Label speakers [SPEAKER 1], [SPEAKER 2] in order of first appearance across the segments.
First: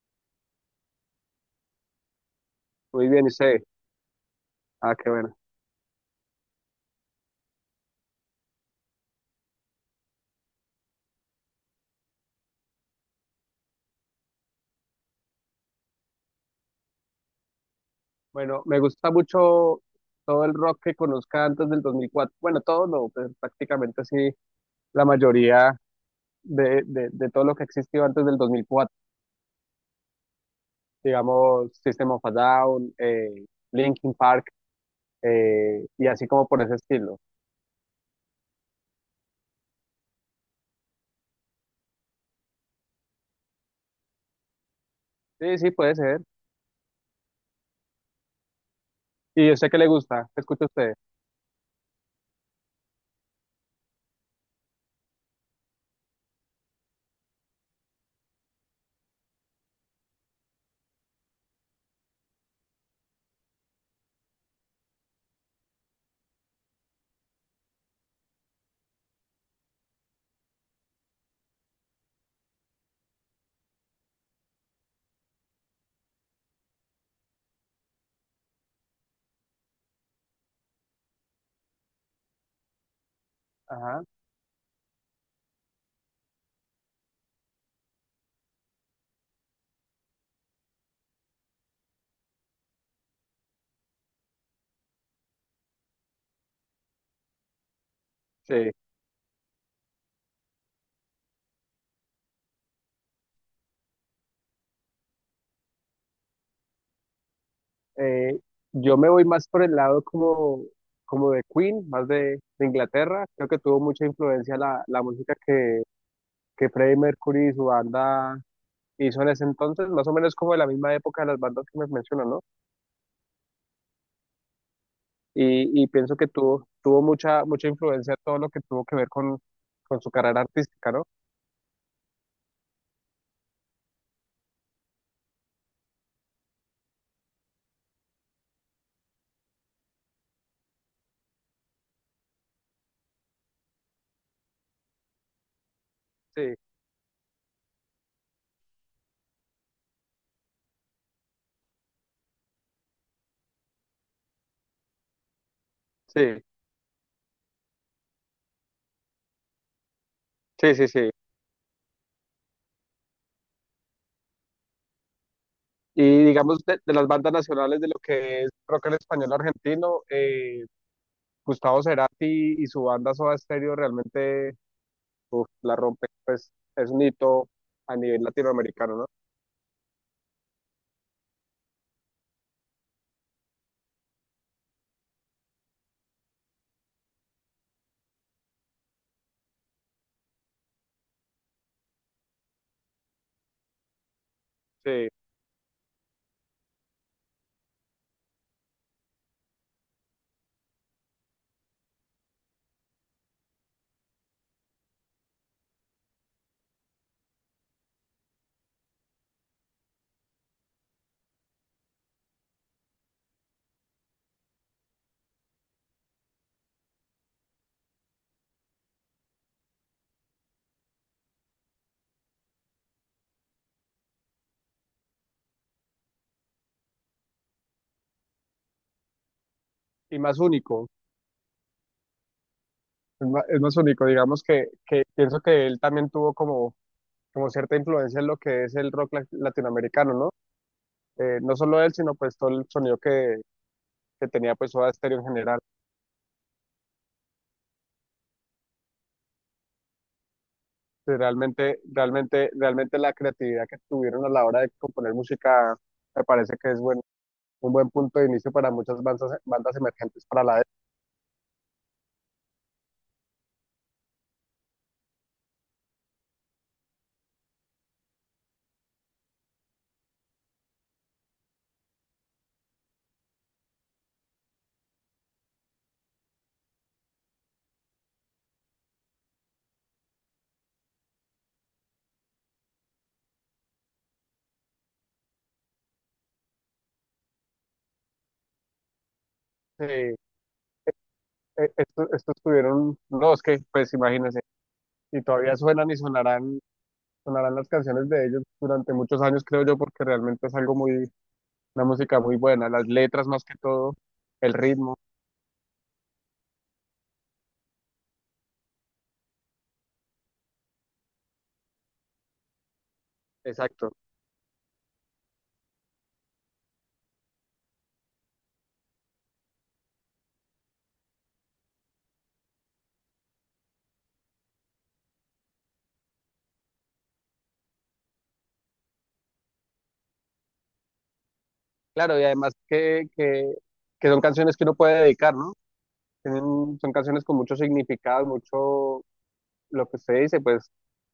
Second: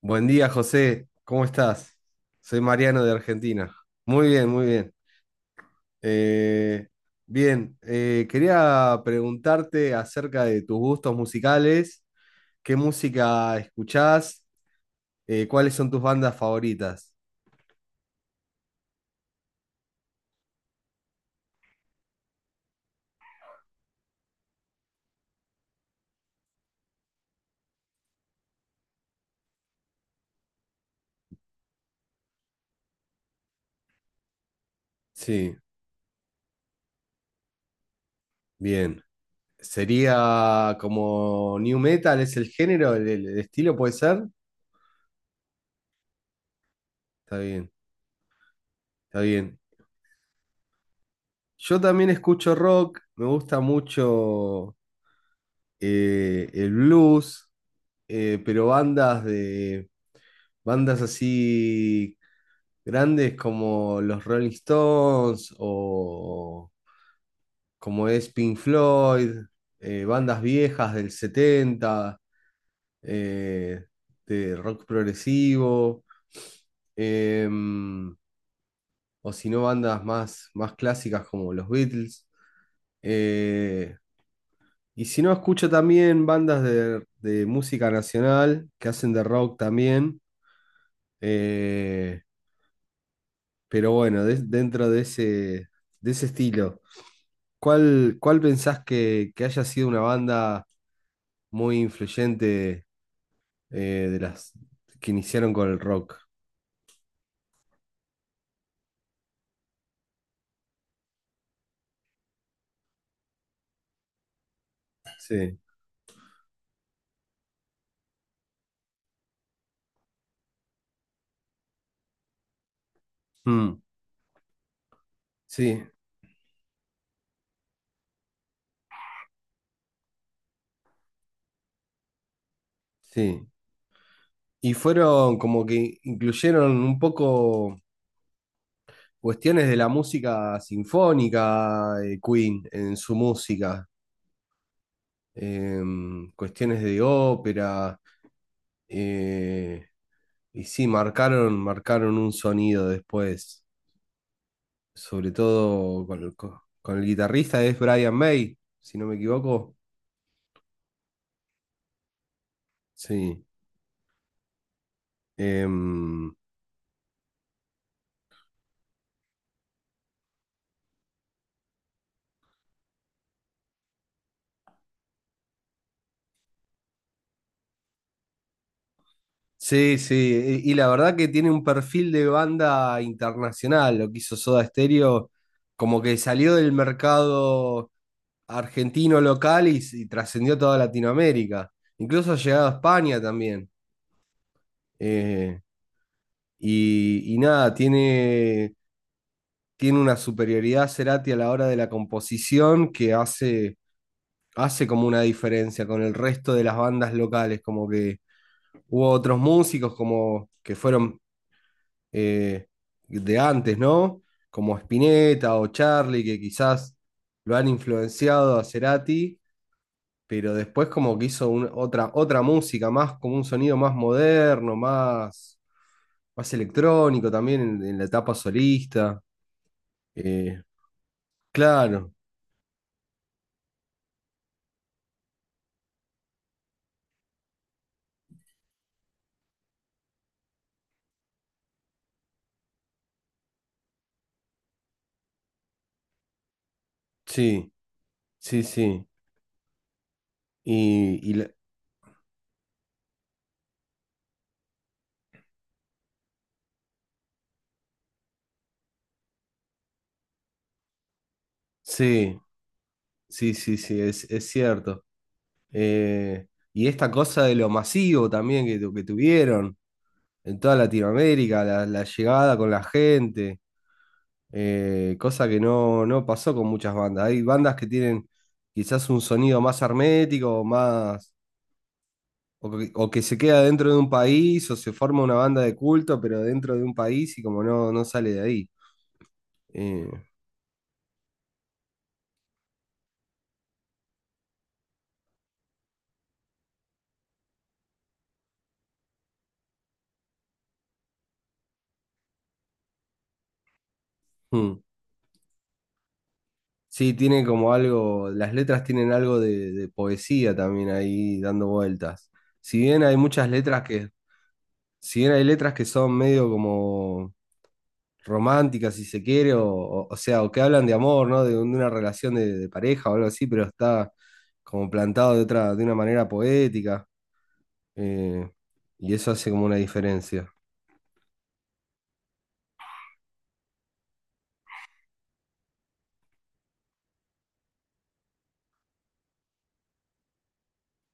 [SPEAKER 1] Buen día, José. ¿Cómo estás? Soy Mariano
[SPEAKER 2] Muy
[SPEAKER 1] de
[SPEAKER 2] bien, y sé.
[SPEAKER 1] Argentina. Muy bien, muy bien.
[SPEAKER 2] Ah, qué bueno.
[SPEAKER 1] Eh, quería preguntarte acerca de tus gustos musicales. ¿Qué música escuchás? ¿Cuáles son tus bandas favoritas?
[SPEAKER 2] Bueno, me gusta mucho todo el rock que conozca antes del 2004. Bueno, todo no, pero prácticamente sí, la mayoría de todo lo que existió antes del dos mil cuatro. Digamos, System of a Down, Linkin Park,
[SPEAKER 1] Sí,
[SPEAKER 2] y así como por ese estilo.
[SPEAKER 1] bien. ¿Sería como new metal? ¿Es el género, el estilo puede ser?
[SPEAKER 2] Sí, sí, puede ser.
[SPEAKER 1] Está bien, está
[SPEAKER 2] Y yo
[SPEAKER 1] bien.
[SPEAKER 2] sé que le gusta, ¿qué escucha usted?
[SPEAKER 1] Yo también escucho rock. Me gusta mucho el blues. Pero bandas de bandas así grandes como los Rolling Stones o como es Pink Floyd, bandas viejas del setenta, eh, de rock progresivo, em, o si no, bandas más, más clásicas como los Beatles. Eh,
[SPEAKER 2] Ajá,
[SPEAKER 1] y si no, escucho también bandas de música nacional que hacen de rock también. eh, Pero bueno, dentro de ese estilo, ¿cuál
[SPEAKER 2] sí.
[SPEAKER 1] pensás que haya sido una banda muy influyente, de las que iniciaron con el rock?
[SPEAKER 2] Eh, yo me voy más por el lado como, como de Queen, más de Inglaterra. Creo que tuvo mucha influencia la música
[SPEAKER 1] Sí.
[SPEAKER 2] que Freddie Mercury y su banda hizo en ese entonces, más o menos como de la misma época de las bandas que me mencionan, ¿no?
[SPEAKER 1] Mm, sí,
[SPEAKER 2] Y pienso que tuvo, tuvo mucha, influencia todo lo que tuvo que ver con su carrera artística, ¿no?
[SPEAKER 1] sí. Y fueron como que incluyeron un poco cuestiones de la música sinfónica, Queen, en su música,
[SPEAKER 2] Sí,
[SPEAKER 1] cuestiones de ópera, eh, y sí, marcaron, marcaron un sonido después, sobre todo con,
[SPEAKER 2] sí,
[SPEAKER 1] con el guitarrista, es Brian May, si no me equivoco.
[SPEAKER 2] sí, sí, sí.
[SPEAKER 1] Sí.
[SPEAKER 2] Y
[SPEAKER 1] Em,
[SPEAKER 2] digamos, de las bandas nacionales de lo que es rock en español argentino, Gustavo Cerati y su banda Soda Stereo realmente, uf, la rompe, pues es un hito a nivel latinoamericano, ¿no?
[SPEAKER 1] sí, sí, y la verdad que tiene un perfil de banda internacional, lo que hizo Soda Stereo, como que salió del mercado argentino local y trascendió toda Latinoamérica, incluso ha llegado a España también.
[SPEAKER 2] Sí,
[SPEAKER 1] Eh, y, y nada, tiene, tiene una superioridad Cerati a la hora de la composición que hace, hace como una diferencia con el resto de las bandas locales, como que hubo otros músicos como que fueron, eh, de antes, ¿no? Como Spinetta o Charlie, que quizás lo han influenciado a Cerati, pero después como que hizo otra, otra música, más como un sonido más moderno, más, más electrónico también en la etapa solista.
[SPEAKER 2] y más
[SPEAKER 1] Eh,
[SPEAKER 2] único.
[SPEAKER 1] claro,
[SPEAKER 2] Es más único, digamos que pienso que él también tuvo como, como cierta influencia en lo que es el rock latinoamericano, ¿no? No solo él, sino pues todo el sonido que tenía pues Soda Stereo en general.
[SPEAKER 1] sí, sí, sí.
[SPEAKER 2] Que
[SPEAKER 1] Y,
[SPEAKER 2] realmente, realmente, realmente la creatividad que tuvieron a la hora de componer música me parece que es bueno, un buen punto de inicio para muchas bandas, bandas emergentes para la época.
[SPEAKER 1] sí. Sí, sí, sí, es cierto. Eh, y esta cosa de lo masivo también que, que tuvieron en toda Latinoamérica, la llegada con la gente, cosa que no, no pasó con muchas bandas. Hay bandas que tienen quizás un sonido más hermético, más, o que se queda dentro de un país, o se forma una banda de culto, pero dentro de un país y como no, no sale de ahí. Eh,
[SPEAKER 2] Eh, estos, tuvieron, no, es que pues imagínense, y todavía suenan y sonarán las canciones de ellos durante muchos años, creo yo, porque realmente es algo muy, una música muy buena, las letras más que todo, el
[SPEAKER 1] mm.
[SPEAKER 2] ritmo,
[SPEAKER 1] Sí, tiene como algo, las letras tienen algo de poesía también ahí dando vueltas. Si bien hay muchas letras
[SPEAKER 2] exacto.
[SPEAKER 1] que, si bien hay letras que son medio como románticas, si se quiere, o sea, o que hablan de amor, ¿no? De, de una relación de pareja o algo así, pero está como plantado de otra, de una manera poética, eh, y eso hace como una diferencia.
[SPEAKER 2] Claro, y además que son canciones que uno puede dedicar, ¿no? Tienen, son canciones con mucho significado, mucho, lo que usted dice, pues,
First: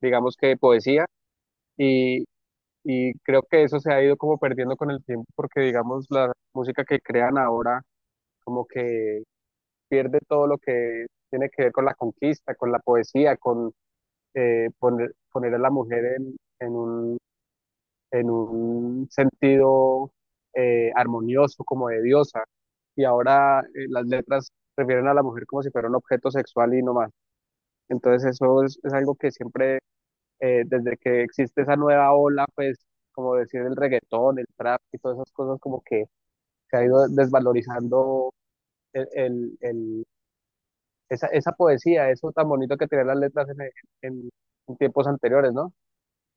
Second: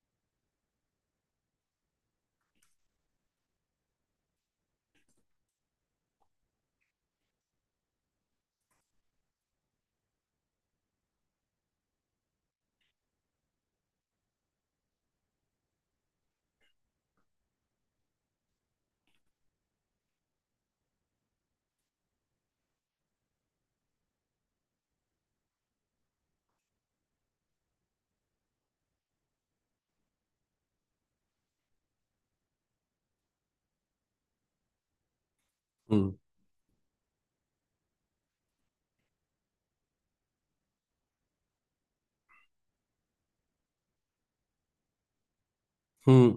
[SPEAKER 2] digamos que poesía, y, y creo que eso se ha ido como perdiendo con el tiempo, porque digamos, la música que crean ahora, como que pierde todo lo que tiene que ver con la conquista, con la poesía, con poner, poner a la mujer en un sentido, armonioso, como de diosa. Y ahora, las letras refieren a la mujer como si fuera un objeto sexual y no más. Entonces eso es algo que siempre, desde que existe esa nueva ola, pues como decir el reggaetón, el trap y todas esas cosas, como que
[SPEAKER 1] Mm.
[SPEAKER 2] se ha ido desvalorizando el, el- el- esa, esa poesía, eso tan bonito que tenían las letras en- en tiempos anteriores, ¿no?
[SPEAKER 1] Mm.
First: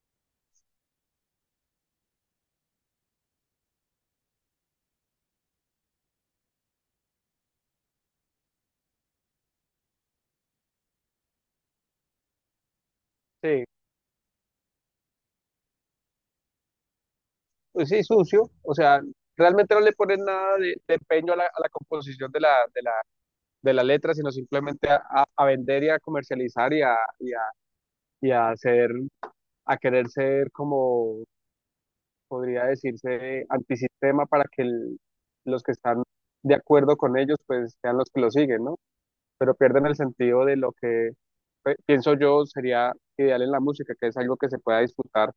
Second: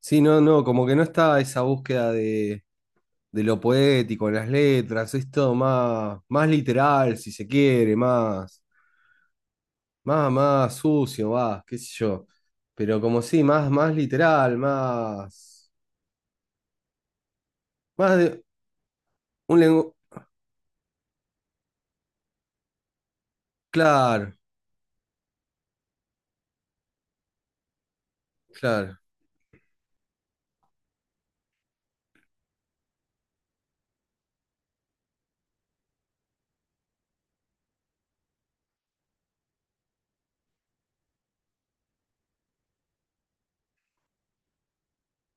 [SPEAKER 1] Sí, no, no, como que no está esa búsqueda de lo poético en las letras, es todo más, más literal, si se quiere, más, más, más sucio, más, qué sé yo. Pero como sí,
[SPEAKER 2] Sí,
[SPEAKER 1] más, más literal, más,
[SPEAKER 2] pues sí,
[SPEAKER 1] más de
[SPEAKER 2] sucio, o sea,
[SPEAKER 1] un
[SPEAKER 2] realmente no
[SPEAKER 1] lenguaje.
[SPEAKER 2] le ponen nada de empeño a a la composición de de, la, letra, sino
[SPEAKER 1] Claro,
[SPEAKER 2] simplemente a vender y a comercializar y a hacer,
[SPEAKER 1] claro,
[SPEAKER 2] a querer ser como podría decirse antisistema para que los que están de acuerdo con ellos pues sean los que lo siguen, ¿no? Pero pierden el sentido de lo que, pienso yo, sería ideal en la música, que es algo que se pueda disfrutar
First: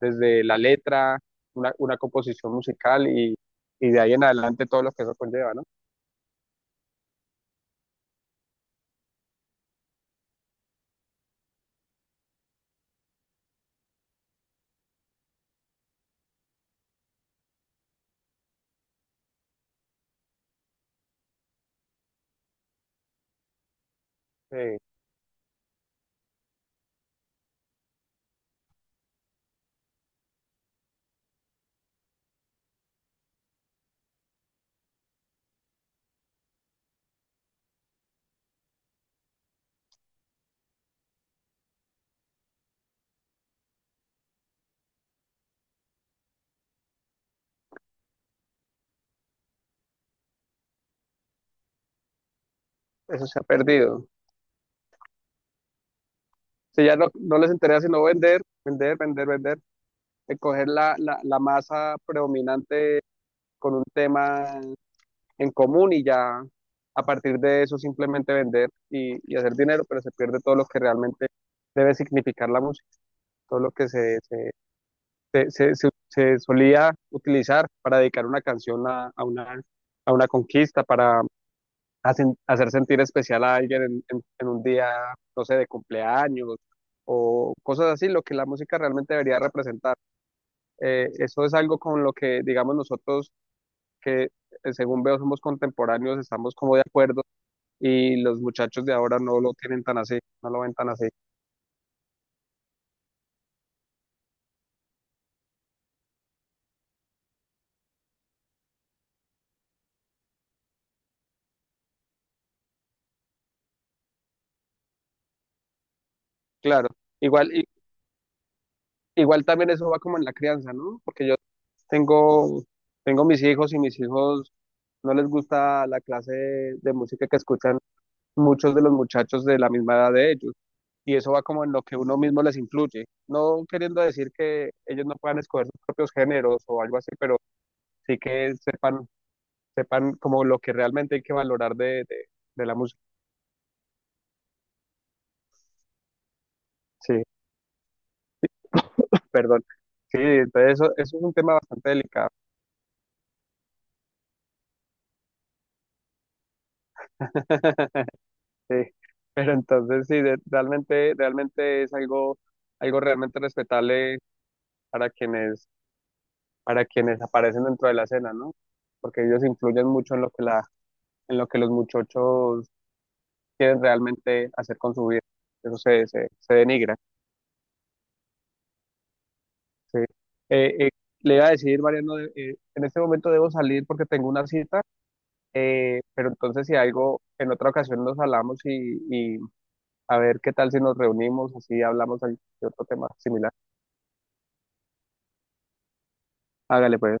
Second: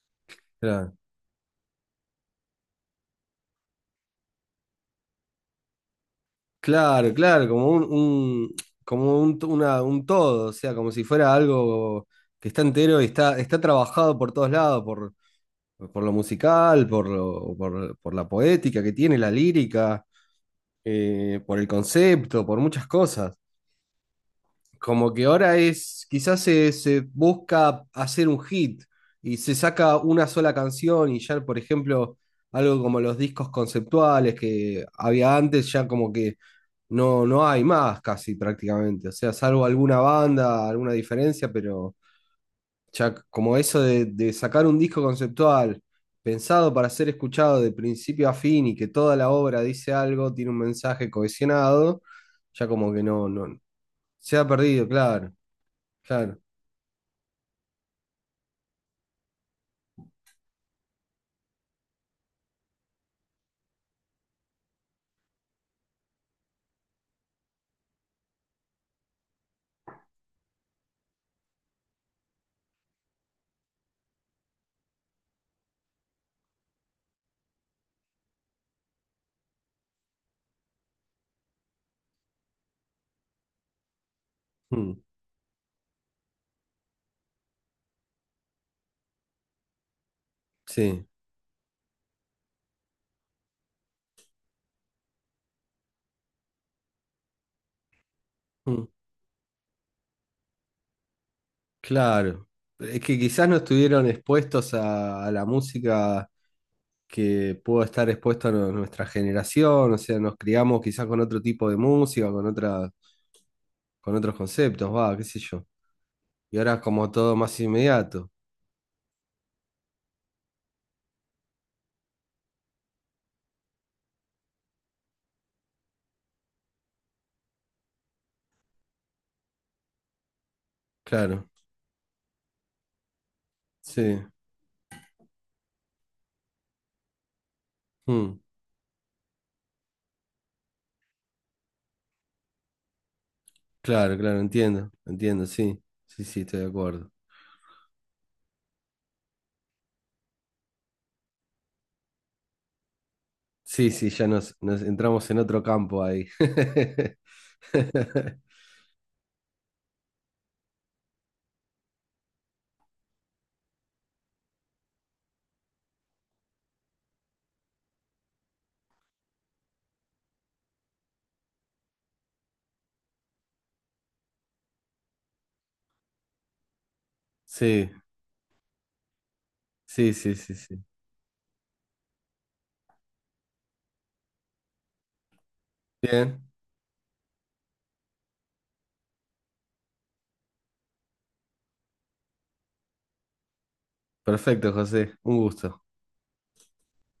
[SPEAKER 2] desde la
[SPEAKER 1] claro.
[SPEAKER 2] letra, una composición musical y de ahí en adelante todo lo que eso conlleva, ¿no?
[SPEAKER 1] Claro, claro, como como un, un todo, o sea, como si fuera algo que está entero y está, está trabajado por todos lados, por lo musical, por la poética que tiene, la lírica, por el concepto, por muchas cosas.
[SPEAKER 2] Eh,
[SPEAKER 1] Como que ahora es, quizás se, se busca hacer un hit y se saca una sola canción y ya, por ejemplo, algo como los discos conceptuales que había antes, ya como que no, no hay más casi prácticamente. O sea, salvo alguna banda, alguna diferencia, pero ya como eso de sacar un disco conceptual pensado para ser escuchado de principio a fin y que toda la obra dice algo, tiene un mensaje cohesionado, ya como que
[SPEAKER 2] eso
[SPEAKER 1] no,
[SPEAKER 2] se ha
[SPEAKER 1] no
[SPEAKER 2] perdido.
[SPEAKER 1] se ha perdido, claro. Claro,
[SPEAKER 2] Si ya no, no les interesa sino vender, vender, vender, vender, coger la masa predominante con un tema en común y ya a partir de eso simplemente vender y hacer dinero, pero se pierde todo lo que realmente debe significar la música, todo lo que se solía utilizar para dedicar una canción a una conquista, para hacer sentir especial a alguien en un día,
[SPEAKER 1] mm,
[SPEAKER 2] no sé, de cumpleaños o cosas así, lo que la música realmente debería representar.
[SPEAKER 1] sí,
[SPEAKER 2] Eso es algo con lo que, digamos, nosotros que, según veo, somos contemporáneos, estamos como de acuerdo y los muchachos
[SPEAKER 1] mm,
[SPEAKER 2] de ahora no lo tienen tan así, no lo ven tan así.
[SPEAKER 1] claro. Es que quizás no estuvieron expuestos a la música que pudo estar expuesta a nuestra generación, o sea, nos criamos quizás con otro tipo de música, con otra, con otros conceptos, va, qué sé yo. Y ahora es
[SPEAKER 2] Claro,
[SPEAKER 1] como todo
[SPEAKER 2] igual,
[SPEAKER 1] más inmediato,
[SPEAKER 2] igual también eso va como en la crianza, ¿no? Porque yo tengo, tengo mis hijos y mis hijos no les gusta la clase de música que escuchan muchos de los muchachos de la misma edad de ellos. Y eso va
[SPEAKER 1] claro,
[SPEAKER 2] como en lo que uno mismo les influye. No queriendo
[SPEAKER 1] sí,
[SPEAKER 2] decir que ellos no puedan escoger sus propios géneros o algo así, pero sí
[SPEAKER 1] mm,
[SPEAKER 2] que sepan, sepan como lo que realmente hay que valorar de la música.
[SPEAKER 1] claro, claro, entiendo, entiendo, sí, sí, sí, estoy de acuerdo.
[SPEAKER 2] Sí, perdón. Sí, entonces eso es un tema bastante delicado.
[SPEAKER 1] Sí, sí, ya nos, nos entramos en otro campo ahí.
[SPEAKER 2] Sí, pero entonces sí, realmente, realmente es algo, algo realmente respetable para quienes, para quienes aparecen dentro de la escena, ¿no? Porque ellos influyen mucho en lo que en lo que los muchachos quieren realmente hacer con su vida. Eso se denigra.
[SPEAKER 1] Sí.
[SPEAKER 2] Sí.
[SPEAKER 1] Sí, sí, sí, sí.
[SPEAKER 2] Eh, eh, le iba a decir, Mariano, en este momento debo salir porque tengo una cita, pero
[SPEAKER 1] Bien,
[SPEAKER 2] entonces si algo, en otra ocasión nos hablamos y a ver qué tal si nos reunimos, así hablamos de otro tema similar.
[SPEAKER 1] perfecto, José. Un gusto.
[SPEAKER 2] Hágale pues.